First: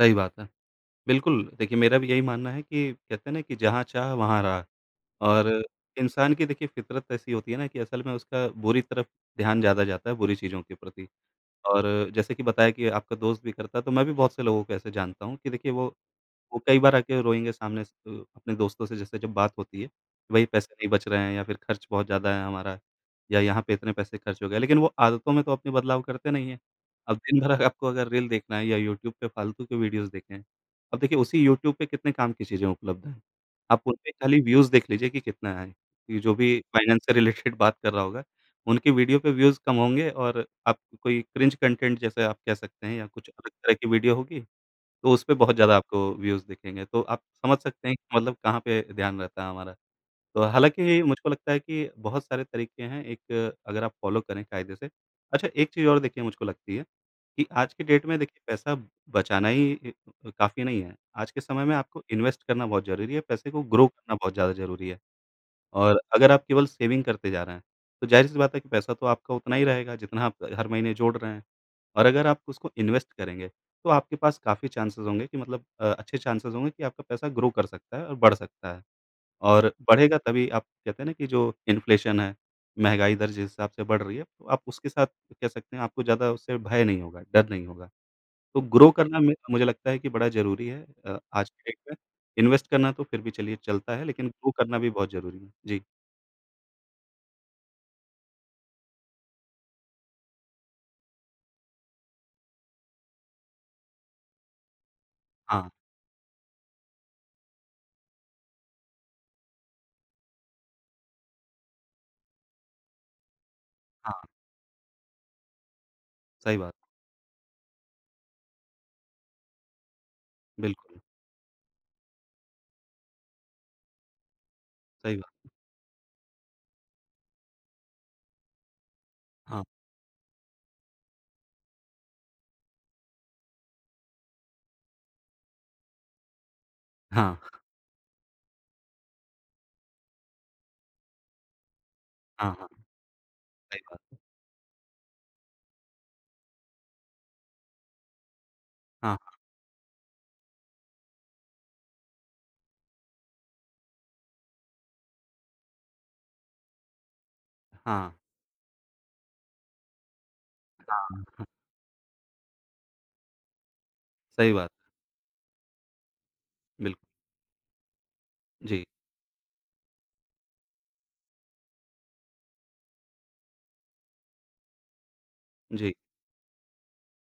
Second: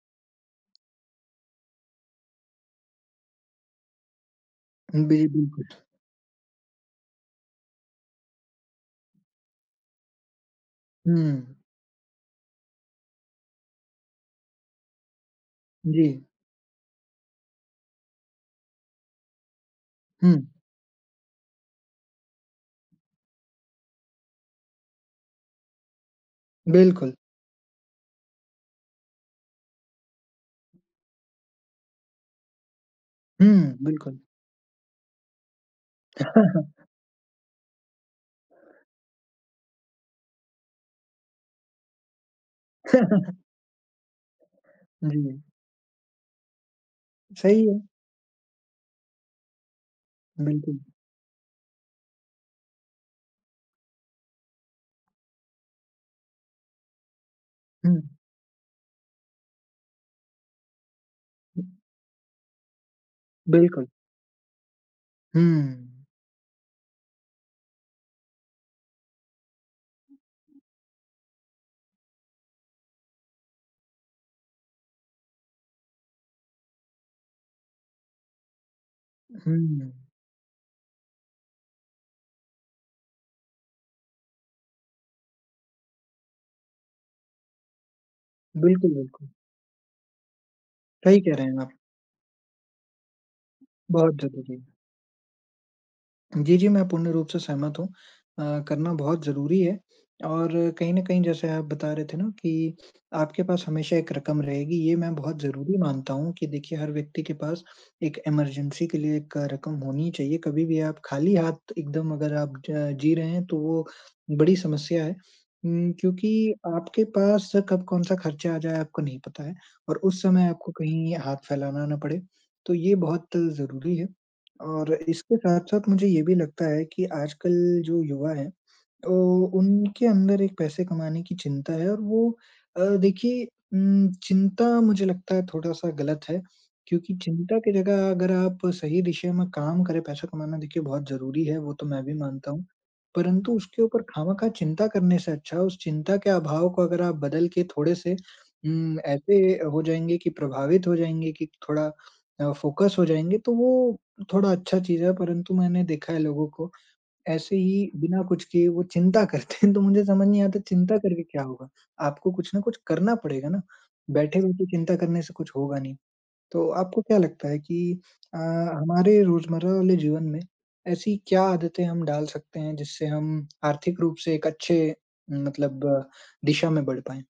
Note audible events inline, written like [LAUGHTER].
सही बात है। बिल्कुल, देखिए, मेरा भी यही मानना है कि कहते हैं ना कि जहाँ चाह वहाँ राह। अ, बे और बिल्कुल। इंसान की देखिए, फितरत ऐसी होती है ना कि असल में उसका बुरी तरफ ध्यान ज़्यादा जाता है, बुरी चीज़ों के प्रति। हुँ। और जैसे कि बताया कि आपका दोस्त भी करता है, तो मैं भी बहुत से लोगों को ऐसे जानता हूँ कि देखिए वो जी। वो कई बार आके रोएँगे सामने से अ, अपने दोस्तों से जैसे जब बात होती है, वही हुँ। पैसे नहीं बच रहे हैं या फिर खर्च बहुत ज़्यादा है हमारा या यहाँ पे इतने पैसे खर्च हो गए। लेकिन वो आदतों में तो अपनी बदलाव करते नहीं है, बिल्कुल। अब दिन भर अगर आपको अगर रील देखना है या यूट्यूब पे फालतू के वीडियोज़ देखें। अब देखिए, उसी यूट्यूब पे कितने काम की चीजें उपलब्ध हैं। हुँ। आप उन पे बिल्कुल। खाली व्यूज़ देख लीजिए कि कितना आएँ। ये जो भी [CHUCKLES] फाइनेंस से रिलेटेड बात कर रहा होगा, उनके वीडियो पे व्यूज़ कम होंगे, और आप कोई क्रिंज कॉन्टेंट जैसे आप कह सकते हैं या कुछ [CHUCKLES] अलग तरह की वीडियो होगी, तो उस पे जी। बहुत ज़्यादा आपको व्यूज़ दिखेंगे। तो आप समझ सही है। सकते हैं कि मतलब कहाँ पे ध्यान रहता है हमारा। तो बिल्कुल। हालाँकि, मुझको लगता है कि बहुत सारे तरीके हैं एक अगर आप फ़ॉलो करें कायदे से। अच्छा, एक चीज और देखिए मुझको लगती है कि आज के डेट हुँ। में देखिए पैसा बचाना ही इ अ, काफ़ी नहीं है। आज के समय में आपको इन्वेस्ट करना बहुत ज़रूरी है, पैसे को बिल्कुल। ग्रो करना बहुत ज़्यादा ज़रूरी है। और हुँ। अगर आप केवल सेविंग करते जा रहे हैं, तो जाहिर-सी बात है कि पैसा तो आपका उतना ही रहेगा जितना आप हर महीने जोड़ रहे हैं। और अगर आप उसको इन्वेस्ट करेंगे, तो आपके पास काफ़ी चान्सेस होंगे कि मतलब अ, अच्छे चान्सेस होंगे कि आपका पैसा ग्रो कर सकता है और बढ़ सकता है। और हुँ। बढ़ेगा तभी आप कहते हैं ना कि जो इन्फ्लेशन है, महँगाई दर जिस हिसाब से बढ़ रही है, आप उसके साथ कह सकते हैं, आपको ज़्यादा उससे भय नहीं होगा, डर नहीं होगा। तो ग्रो बिल्कुल, करना बिल्कुल। मे मुझे लगता है कि बड़ा ज़रूरी है अ, सही कह रहे आज हैं आप। की डेट में। इन्वेस्ट करना तो फिर भी चलिए चलता है, बहुत लेकिन ग्रो ज़रूरी। करना भी बहुत ज़रूरी है। जी। जी, जी, मैं पूर्ण रूप से सहमत हूँ। अ, करना बहुत ज़रूरी है, और कहीं न कहीं जैसे आप बता रहे थे ना कि आपके पास हमेशा एक रकम रहेगी। ये मैं बहुत हाँ। ज़रूरी मानता हूँ कि देखिए, हर व्यक्ति के पास एक इमर्जेन्सी के लिए एक रकम होनी ही चाहिए। कभी भी आप खाली हाथ एकदम अगर आप ज जी रहे हैं, तो वो हाँ। बड़ी समस्या है उम, क्योंकि सही बात। आपके पास कब कौन-सा खर्चा आ जाए, आपको नहीं पता है, और उस समय आपको बिल्कुल। कहीं हाथ फैलाना ना पड़े, तो ये बहुत ज़रूरी है। और सही बात। इसके साथ-साथ मुझे ये भी लगता है कि आजकल जो युवा हैं, तो हाँ। उनके अंदर एक पैसे कमाने की चिंता है और वो अ, देखिए उम, चिंता मुझे लगता है थोड़ा-सा गलत है क्योंकि हाँ। चिंता के जगह अगर आप सही दिशा में काम करें पैसा कमाना देखिए बहुत ज़रूरी है, वो तो मैं भी मानता हाँ, हूँ। हाँ। परंतु सही उसके बात ऊपर है। खामखाँ चिंता करने से अच्छा, उस चिंता के अभाव को अगर आप बदल के थोड़े-से उम, हाँ, हाँ। ऐसे अ, हो जाएँगे कि प्रभावित हो जाएँगे कि थोड़ा अ, फोकस हो जाएँगे, तो वो थोड़ा अच्छा चीज़ है। परंतु मैंने देखा है लोगों को, ऐसे ही हाँ। बिना कुछ किए वो चिंता करते हैं, तो मुझे समझ नहीं आता चिंता हाँ। करके क्या [CHUCKLES] होगा? आपको कुछ न कुछ करना पड़ेगा ना, सही बैठे-बैठे बात। चिंता करने से कुछ होगा नहीं। तो बिल्क आपको क्या लगता है कि अ, जी। हमारे रोज़मर्रा वाले जीवन में ऐसी क्या आदतें हम डाल सकते हैं, जिससे हम आर्थिक रूप से एक अच्छे मतलब जी। अ, दिशा में बढ़ पाएंँ?